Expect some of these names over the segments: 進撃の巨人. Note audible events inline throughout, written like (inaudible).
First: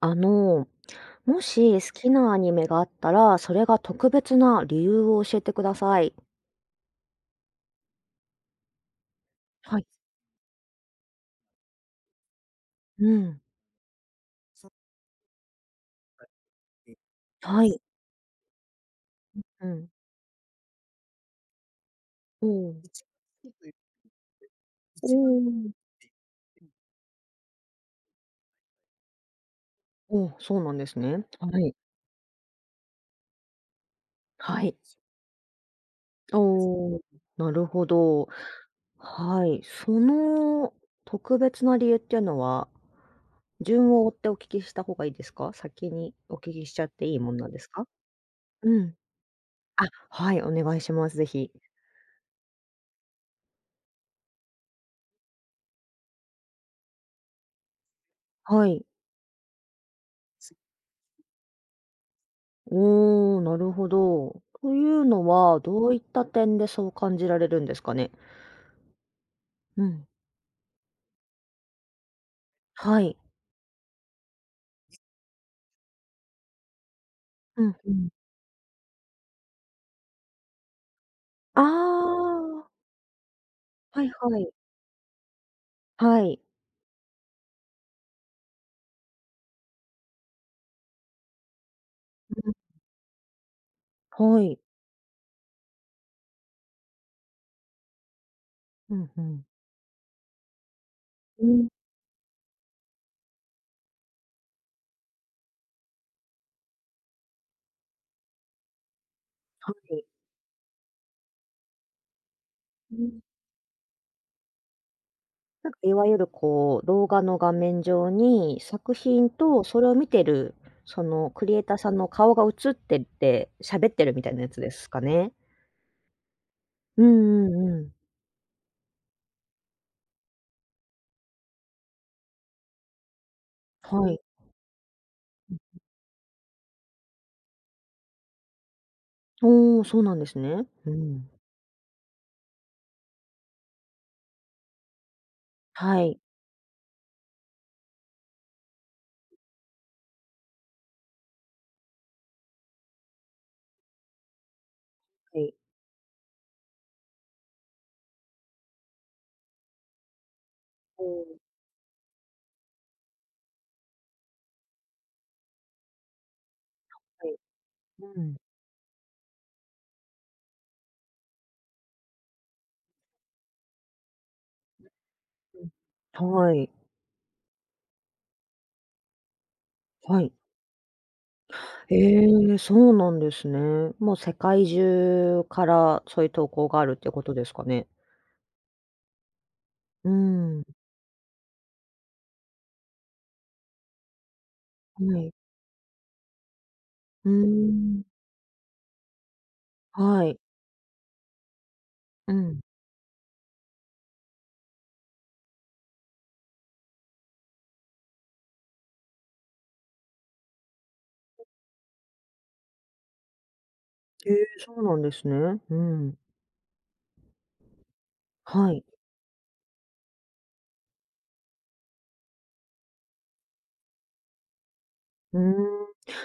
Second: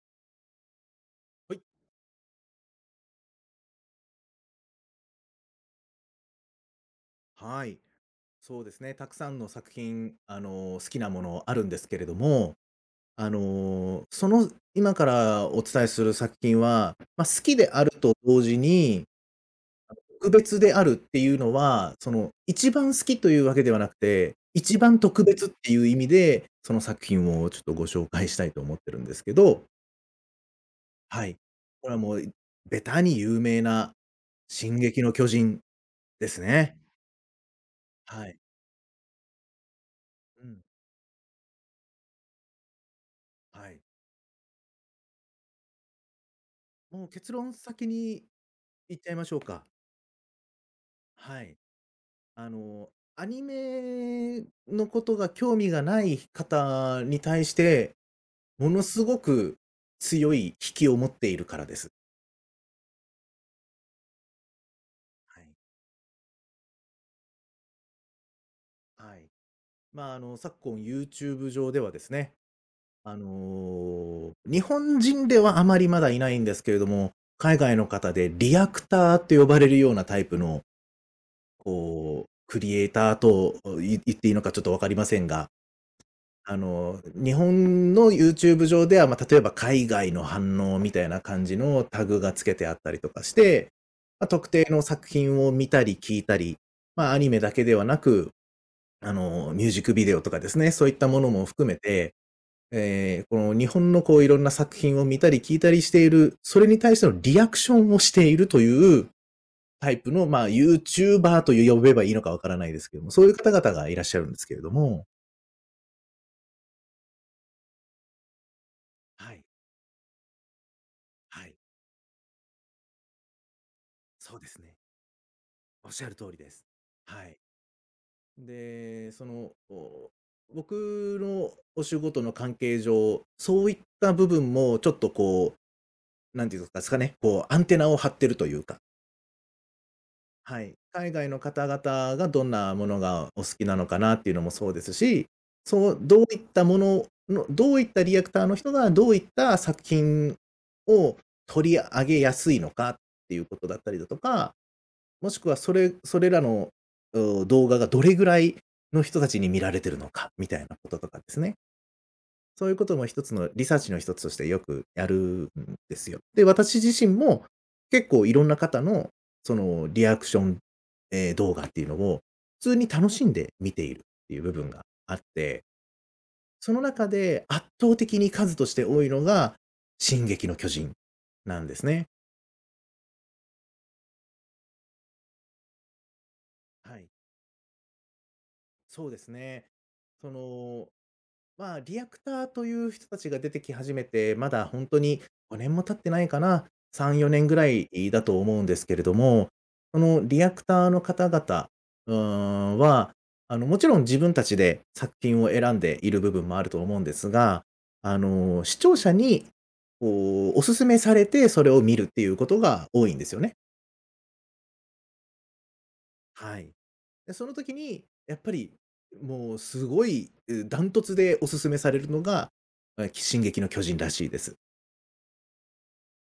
あの、もはい。し好きなアニメがあったら、それが特別な理由を教えてください。はい。そうですね。たくさんの作はい。品、好きなものあるんですけれども、うん。今からお伝えする作品は、まあ、好きはでい。あると同時に、うん。特別であるっていうのは、お一ーおー。番好きというわけではなくて、一番特別っていう意味で、その作品をちょっとご紹介したいと思ってるんですけど、そうなんですね。はい。はい。これはもう、ベタに有名なはい。進撃の巨人ですね。おお、なるほはど。い。はい。そうん。の特別な理由っていうのは、はい。順を追ってお聞きした方がいいですか？先にお聞きしちゃっもてういいも結んなん論ですか？先にうん。言っちゃいましょうか。あ、はい、お願いします、ぜはひ。い。あの、アニメのことが興味がない方に対して、はものい。すごく強い引きを持っているからです。おお、なるほど。というのはい。は、どういった点でそう感じられるんですかね？はい。うん。まあ、昨今 YouTube 上ではですね、はい。日本人ではあまりまだいないんですけれども、海う外ん、のうん。方でリアクターって呼ばれるようなタイプの、あこう、クあ、リエイターと言っはいていいはのい。かちょっとわかりませんが、はい。日本の YouTube 上では、まあ、例えば海外の反応みたいな感じのタグがつうん、けてあったりとかして、まあ、は特い。定の作品を見たり聞いたり、まあ、アニメだけではなく、うん、うん。ミュージックビデオとかですね、そういったものもう含ん、めて、この日本のこういろんな作品を見たり聞いたりしている、それに対してのリアクションをしているというはタイい。プの、まあ、ユーチューバーという呼べばいいのかわからないですうけども、ん。そういう方々がいらっしゃるんですけれども。なんかいわゆるこう、動画の画面上に、作品はい、とそれを見てる、そのクはリい、エイターさんの顔が映ってて、喋ってるみたいそうなでやつすでね。すかね？おっしゃる通りです。うはい。んうんうん。で、僕のお仕事の関係上、そういっはたい。部分もちょっとなんていうんですかね、こうアンテナを張ってるというか、おお、そうなんですはね。い。う海外ん。の方々がどんなものがお好きなのかなっていうのもそうですし、そう、はい。どういったものの、どういったリアクターの人がどういった作品を取り上げやすいのかっていうことだったりだとか、もしはくい。はそれらの、動画がどれぐらいの人たちに見られてるのかみたいなこととかですね。そういうことも一つのリサーチの一つとしてよくやるんですよ。で、私自身はい。も結う構いん。ろんな方のそのリアクション、動画っていうのを普通に楽しんで見ているっていう部分があって、うん。はい。その中で圧倒的に数として多いのがは進い。撃の巨人なんですね。ええ、そうなんですね。もう世界中からそういう投稿があるっはてい。いうことですかね？そうですね。うーそん。の、まあ、リアクターという人たちが出てき始めて、まだ本当はにい。5年も経ってないかな、3、うー4年ぐらいん。だと思うんですけれども、そのはい。リアクターの方々、うーうん。ん、は、もちろん自分たちで作品を選んでいる部分もあると思うんですが、視聴者にこう、お勧めされてそれを見るっていうことが多いんですよね。ええ、そうなんですね。うん。はい。で、その時に、やっぱはり、い。もうすごい、ダントツでお勧めされるのが、進撃の巨人らしいです。うーん。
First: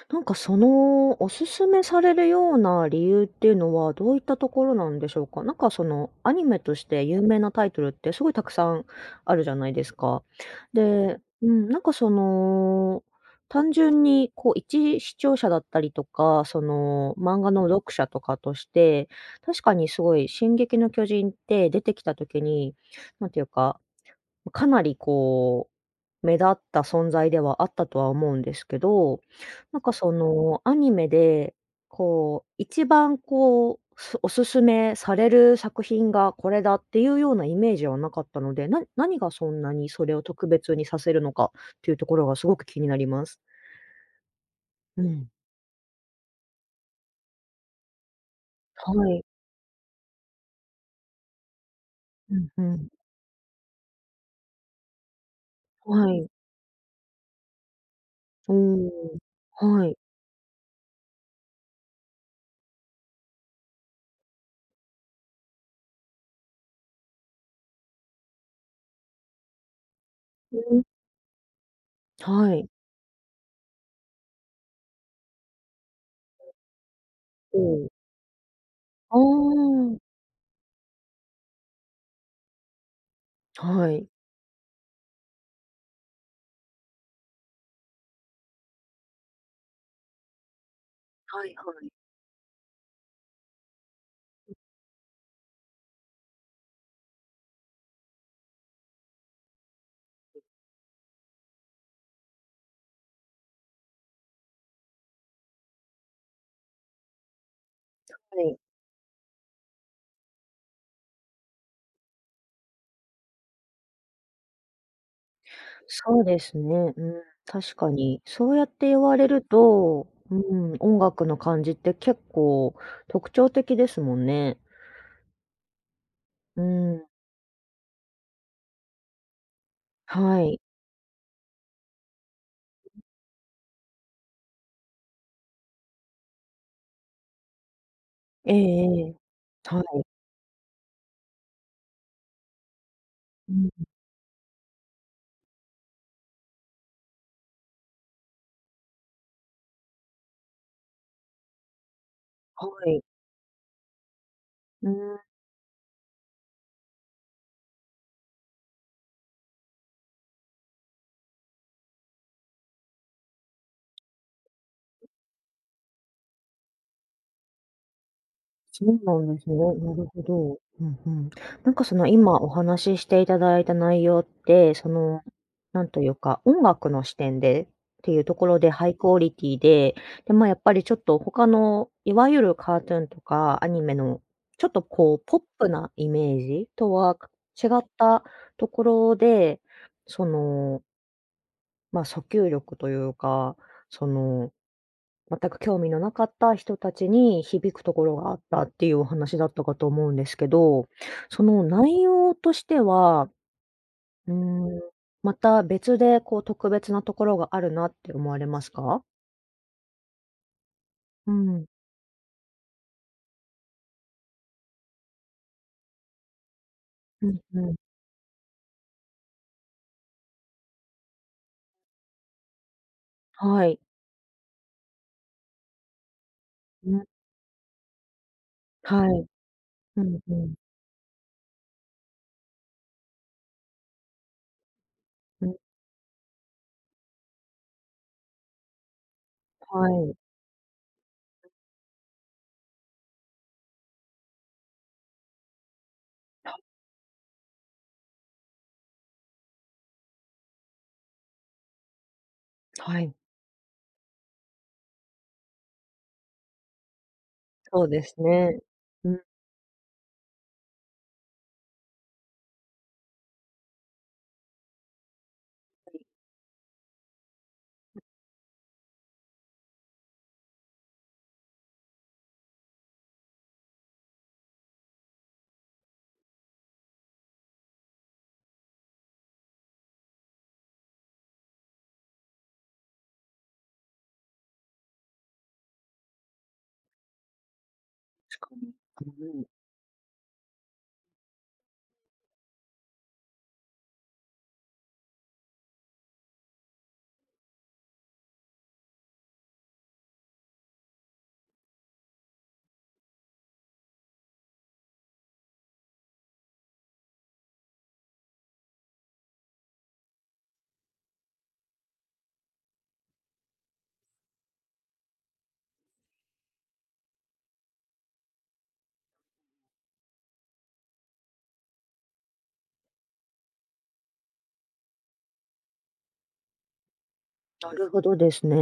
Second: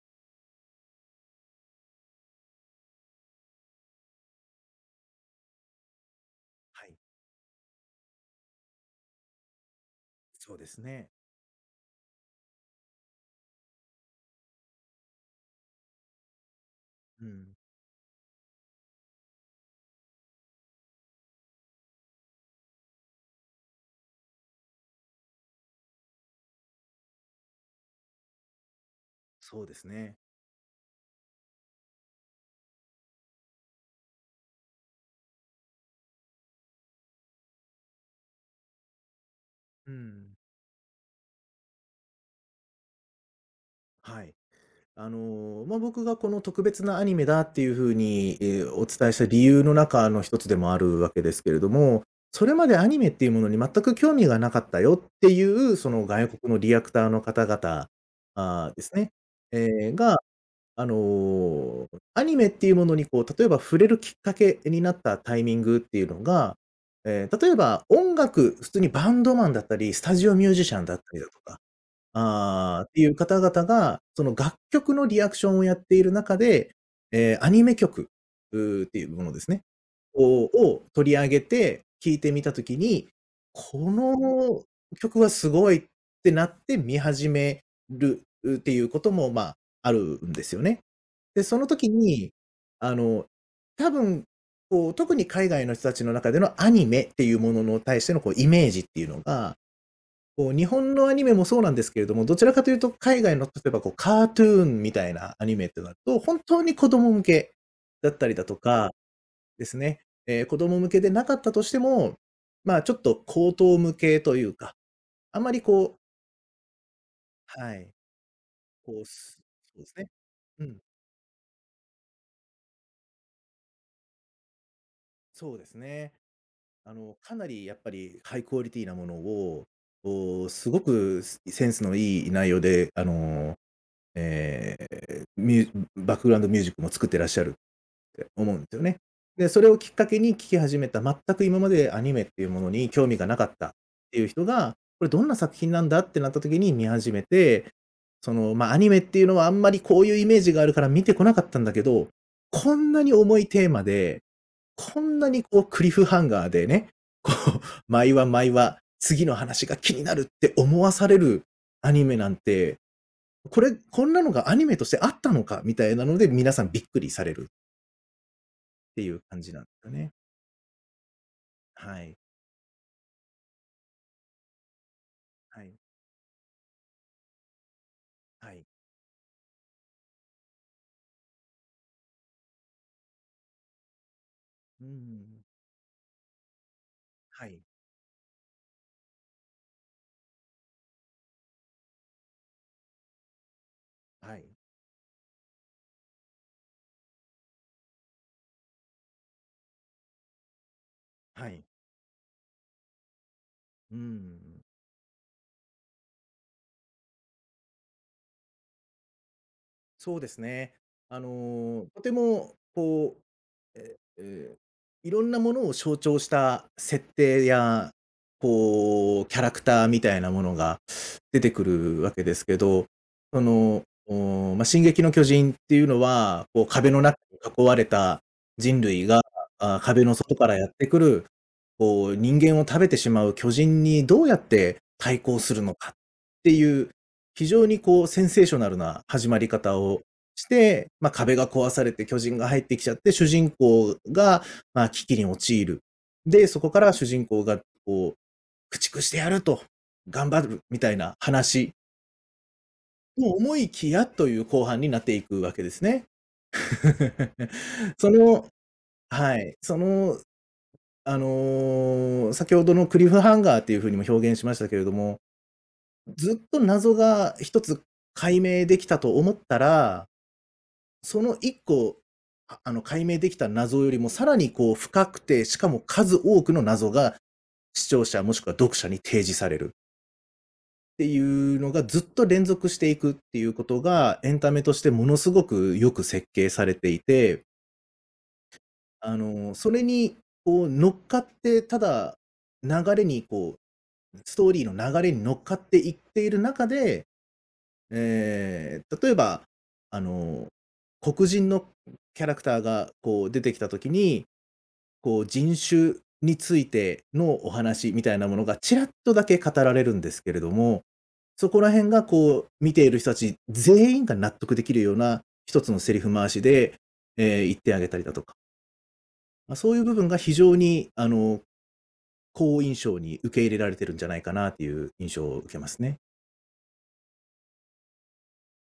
なんかその、お勧めされるような理由っていうのは、どういったところなんでしょうか？なんかその、アニメとしはい、て有名なタイトルってすごいたくさんあるじゃないですか。そうですね。で、うん、なんかその、単純にこう一視聴者だったりとか、その、う漫画ん、の読者とかとして、確かにすごい進撃の巨人って出てきた時に、なんていうかかなりこう、目立った存在ではあったとは思うんですけど、そうでなんすかそね。のアニメで、こう、一番こう、おすすめされる作品がこれだっていうようなイメージはなかったので、何がそんなにうそれをん、特別にさせるのかっていうところがすごく気になります。はい。うん。僕がこの特別なアニメだっていう風に、おは伝えしい。た理由の中の一つでもあるわけですけれども、うそんれうまでアん。ニメっていうものに全く興味がなかったよっていう、そのはい。外国のリアクターの方々、うああ、ですね、ーん。えはえ、い。があの、アニメっていうものにこう、例えば触れるきっかけになったタイミングっていうのが、例えば音楽、普通にバンドマンだったり、スタジオミューうジシャん。ンだったりだとか、はい。ああ、っていう方々が、その楽曲のリアクションをやっている中で、アうニメん。曲、っていうあものですね。あ。こうを取り上げて聴いてみた時に、はこい。の曲はすごいってなって見始めるっていうことも、まあ、あるんですよね。で、はいそのは時い。に、あの、多分、こう、特に海外の人たちの中でのアニメっていうものの対してのこうイメージっていうのが、こう日本のアニメもそうなんですけれども、どちらかというと海外の例えばこうカートゥーンみたいなアニメってなると、本当に子供向けだったりはだとい。か、ですね、子供向けでなかったとしても、まあ、ちょっと高等向けというか、あんまりこうそうですね。うん、確はかい、に。そうやってこ言う、われするそうですと、ね。ううん、ん、音楽の感じって結構特徴的ですもんね。そうですね。うん、かなりやっぱりハイクオリティなものを、はい。すごくセンスのいい内容で、えーミューバックグラウンドミュージックも作ってらっしゃる思ええうんですよね。ええ。で、それをはきっい。かけに聞き始めた、全く今までアニメっていうものに興味がなかうったん、っていう人が、これどんな作品なんだってなった時に見始めて、その、まあ、アニメっていうのはあんまりこういうイメージがあるから見てこなかったんだけど、はこんい。なに重いテーマで、うこんん。なにこうクリフハンガーでね、こう、毎話毎話、次の話が気になるって思わされるアニメなんて、これ、こんなのがアニメとしてあったのかみたいなので、皆さんびっくりされるっそうていなうんで感すじね。なんなでるすよね。ほど。うんうん。なんかそはのい。今お話ししていただいた内容って、その、はい。なんというか、音楽の視点でっていうとこはろい。でハイクオリティで、で、まあやっぱりちょっと他の、いわゆるカートゥーンとかアニメの、ちょっとうこう、ポッん、プなイメージとははい。違ったところで、その、まあ訴求力というか、そはの、い。全く興味のなかった人たちに響くところがあったっていうお話だったかと思うんですけど、そはのい。内容としては、ううーん、ん、また別でこう特別なところがあるなって思われますか？そうですね。うん。とてもう、え、え、いろんなものを象徴した設うん定うん。や、こう、キャラクターみたいなものが出てくるわけですけど、そはい。の、おお、ま進撃の巨人っていうのは、こう壁うのん。中に囲われた人類はが、い。あ、う壁のんう外かん。らやってくる、こう人間を食べてしまう巨人にどうやって対抗うすん、るのかっていう非常にこうセンセーショナルな始まり方はをい。して、まあ、壁が壊されて巨人が入ってきちゃって、主人公が、まあ、危機に陥る。で、そこから主人公がこう、駆逐してやると、頑張るみたいな話はい。と思いきやという後半になっていくわけですね。そう (laughs) でそすの、ね。うん。はい、その、先ほどのクリフハンガーっていう風にも表現しましたけれども、ずっと謎が一つ解明できたと思ったらその1個、解明できた謎よりもさらにこう深くて、しかも数多くの謎が視聴者もしくは読者に提示されるっていうのがずっと連続していくっていうことが、エンタメとしてものすごくよく設計されていて、うん、それにこう乗っかって、ただ流れにこう、ストーリーの流れに乗っかっていっている中で、例えば、あの、黒人のキャラクターがこう出てきた時にこう、人種についてのお話みたいなものがちらっとだけ語られるんですけれども、そこら辺がこう、見ている人たち全員が納得できるような一つのセリフ回しで、言ってあげたりだとか、まあ、そういう部分が非常に、好印象に受け入れられてるんじゃないかなっていう印象を受けますね。なるほどですね。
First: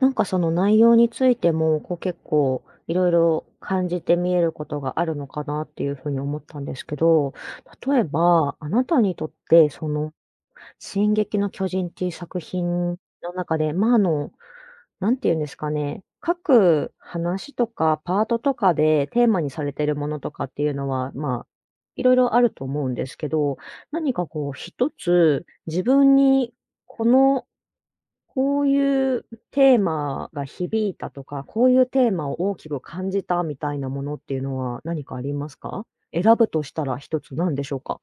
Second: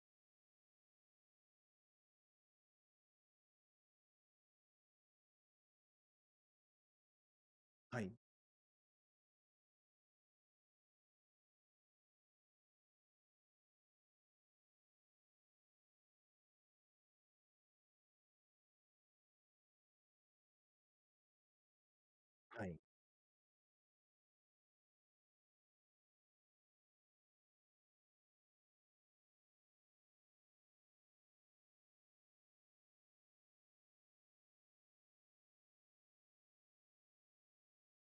なんかその内容についても、こう結構いろいろ感じて見えることがあるのかなっていうふうに思ったんですけど、例はえい。ば、あなたにとってその「進撃の巨人」っていう作品の中で、なんていうんですかね、各話とかパートとかでテーマにされてるものとかっていうのは、まあ、いろいろあるはとい。思うんですけど、何かこう一つ、自分にこのこういうテーマが響いたとか、こういうテーマを大きく感じたみたいなものっていうのは何かありますか？選ぶとしたら一つなんでしょうか？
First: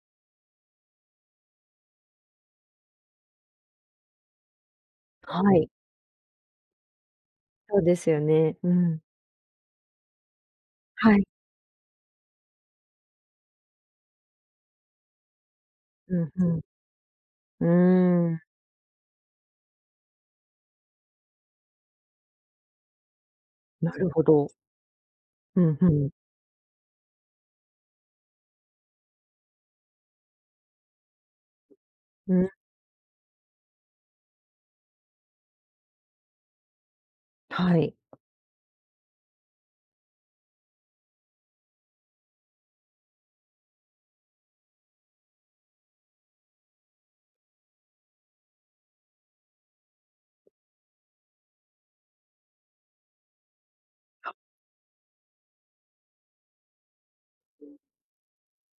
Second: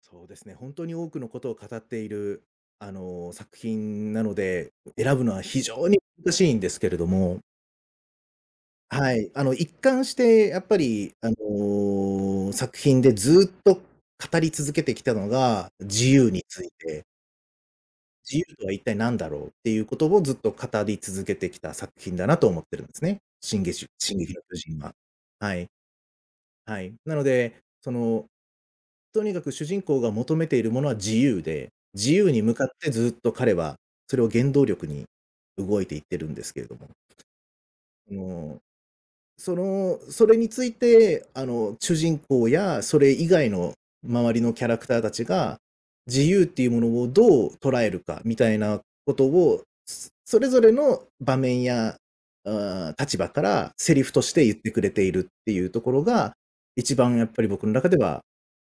そうですね。本当に多くのことを語っている、作品なので、選ぶのはは非い。常に難しいんですけれども、そうですよね。うん。はい、一貫してやっぱはり、い。作品でずっと語り続けてきたのが、自うん由うについて、ん。うー自ん、由とは一体何だろうっていうことをずっと語り続けてきた作品だなと思ってるんですね。なる進ほ撃のど。巨人は。はうい、んうん。はい。なので、その、とにかく主人公が求めているものは自由で、自由うにん、向かってずっと彼はそれを原動力に動いていってるんですけれども。はい。のその、それについて、主人公やそれ以外の周りのキャラクターたちが、自由っていうものをどう捉えるかみたいなことを、それぞれの場面や、立場からセリフとして言ってくれているっていうところが、一番やっぱり僕の中では、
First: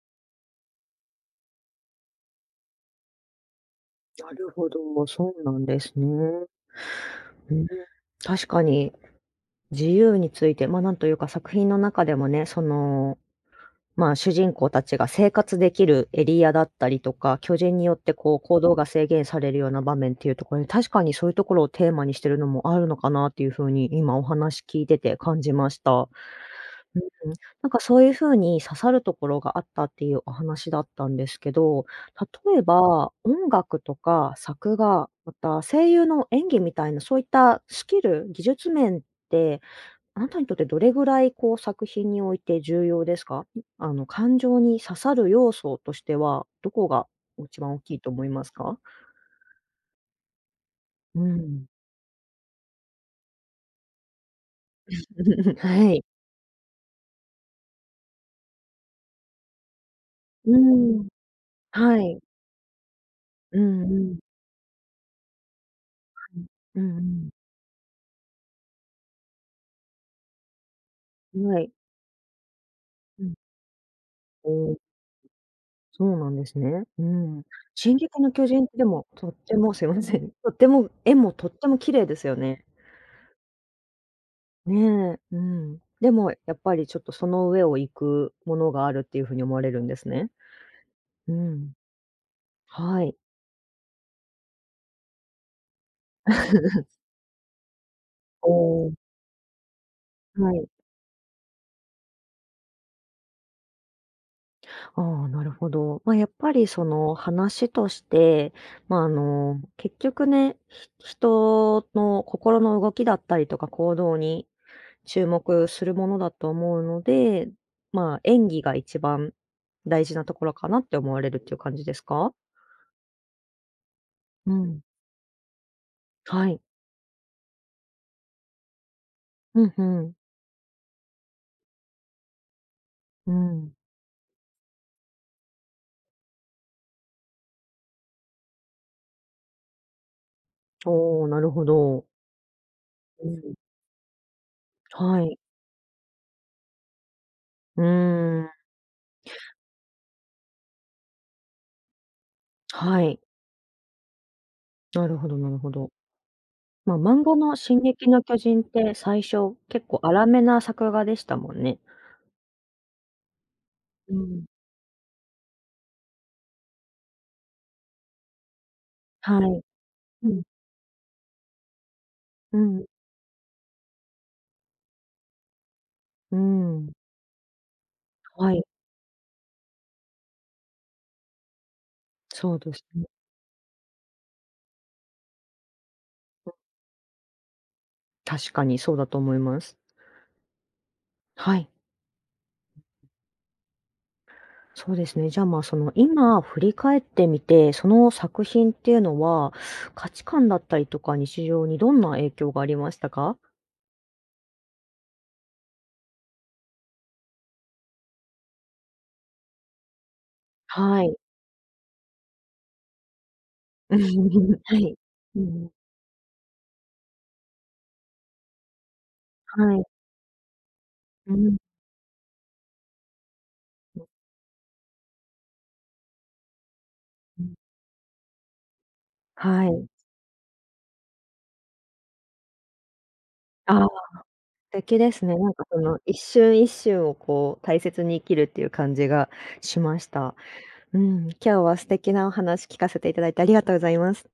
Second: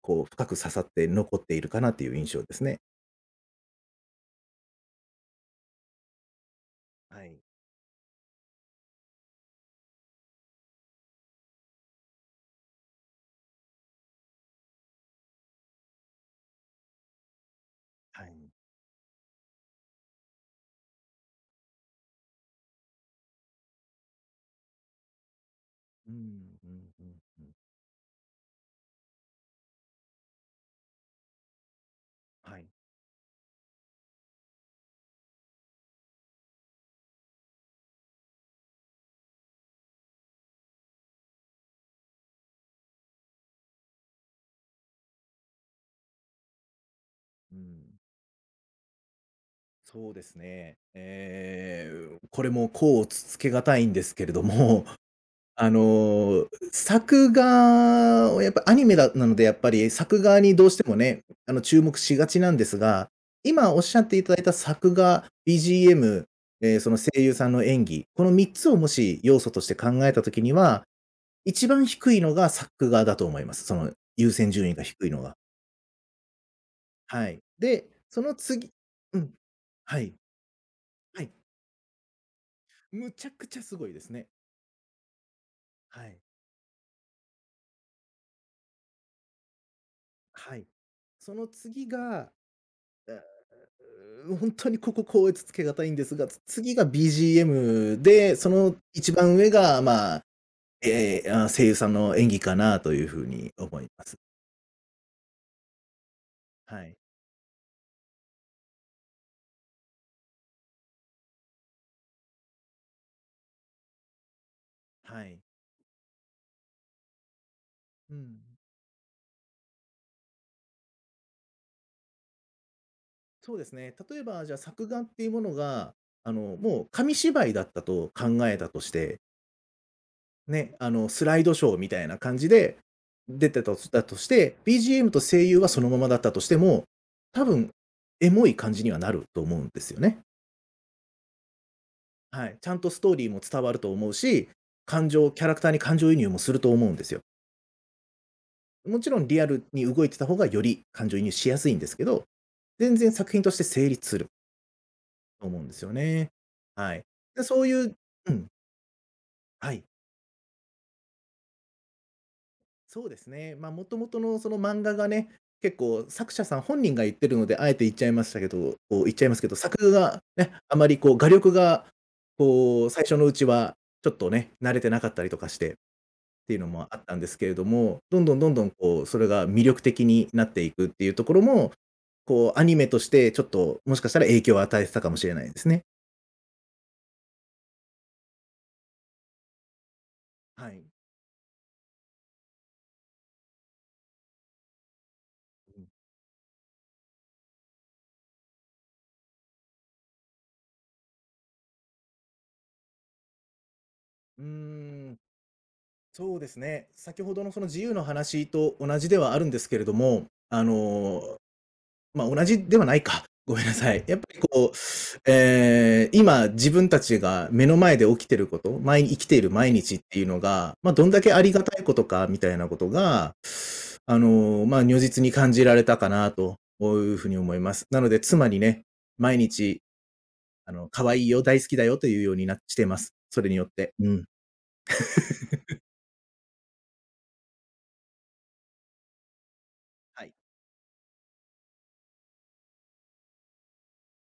こう、深く刺さって残っているかなっていう印象ですね。なるほど、そうなんですね。はい、うん、確かに自由について、なんというか作品の中でもね、主人公たちが生活できるエリアだったりとか、巨人によってはこうい。行動が制限されるような場面っていうところに、確かにそういうところをテーマにしてるのもあるのかなっていう風に、今お話聞いてて感じました。うん、うん、うん、うん。うなんかそういう風に刺さるところがあったっていうお話だったんですけど、ん。例はえい。ば、音楽とか作画、また声優の演技みたいなそういったスキル、技術面ってあなたにとってどれぐらいこう作品において重要ですか？感情に刺さる要素としては、どこがう一番大ん。きいと思いますか？そうですね。うん。これも甲をつつけがたいんですけれども、(laughs) (laughs) あはい。の、作画をやっぱアニメだなので、やっぱり作画うにどうしてもん。ね、注目はしい。がちなんですが、う今おんっしうゃってん。いただいた作画、BGM、うそん。のう声ん優さんの演技、この3つをもし要素として考えたときには、うん。は一い。番低いのが作画だうとん。思います。その優お先順位ー、が低いのが。そうなんですね。うはい。ん。で、進撃そのの巨人っ次てでも、うとん、ってもすいはまい、せん。とっても絵はもい。とっても綺麗ですよね。むちゃくちゃすごいですね。ねえ、うん。はでい。もやっぱりちょっとその上を行くものがあるっていう風に思われるんですね。はい。うそのん。次が、はあ、い。本当にここ高越つけがたいんですが、次が (laughs) BGM で、おそのー、一番上が、まあ、はい。声優さんの演技かなという風に思います。ああ、なるほど。まあ、やっぱりはそい。の話として、まあ、結局ね、人の心の動きだったりとか行動には注い。目するものだと思うので、うまあ、ん。演技が一番大事なところかなって思われるっていう感じですか？そうですね。例えば、じうゃあん。作画っていうものが、はい。もう紙芝居だったと考えたとして、うん、うん。ね、スライドショーみたいな感じでう出てん。たとだとして、BGM と声優はそのままだったとしても、多分、エモい感じにはなると思うんですよね。おお、なるほど。はい。ちゃんとストーうリーもん。伝わると思うし、感は情、い。キャラクターに感情移入もすると思うんですよ。うーん。もちろんリアルに動いてた方がより感情移入しやすいんですけど、全は然い。作品として成立するなるほどとなる思うんほですど。よね。まはあ、い。漫画でのそう進いう撃のう巨ん、人って最初、は結い。構荒めな作画でしたもんね。そうですね。まあ、もともうとのん。その漫画がね、結構作者さん本人が言ってるので、あえて言っちゃいましたけどこう言っちゃいまはすけど、い。作画がうん。ね、あまりこう画力が、うん。こう最初のうちはちょっとね、慣れてなかったりとかしてっうていうのもん。あったんですけれども、どんどんどはんどい。んこうそれが魅力的になっていくっていうところも、こそううアでニすメとね。してちょっともしかしたら影響を与えてたかもしれないですね。確かにそうだと思います。はい。はい。そうですね。じゃあ、うん。今振り返ってみて、その作品っていうのは、価値観だったりとか日常にどんな影響がありましたか？うーん。そうですね。先ほどのその自由の話と同じではあるんですけれども、はい。まあ、同じではないか。(laughs) ごめんなさい。やっぱり (laughs) こはう、い。(laughs) うん。今自分たちが目の前で起きてること、生きている毎はい。日っていうのが、まあ、どんだうけありん。がたいことかみたいなことが、まあ、如実に感じられたかなというふうにう思ん。います。なので妻にね、毎は日い。可愛いよ、大好きだよというようになしてます。それによっああ。て。うん。敵ですね。なんかその一瞬一瞬をこう大切に生きるっていう感じがしましはた。い。うん、今日は素敵なお話聞かせていただいてありがとうございます。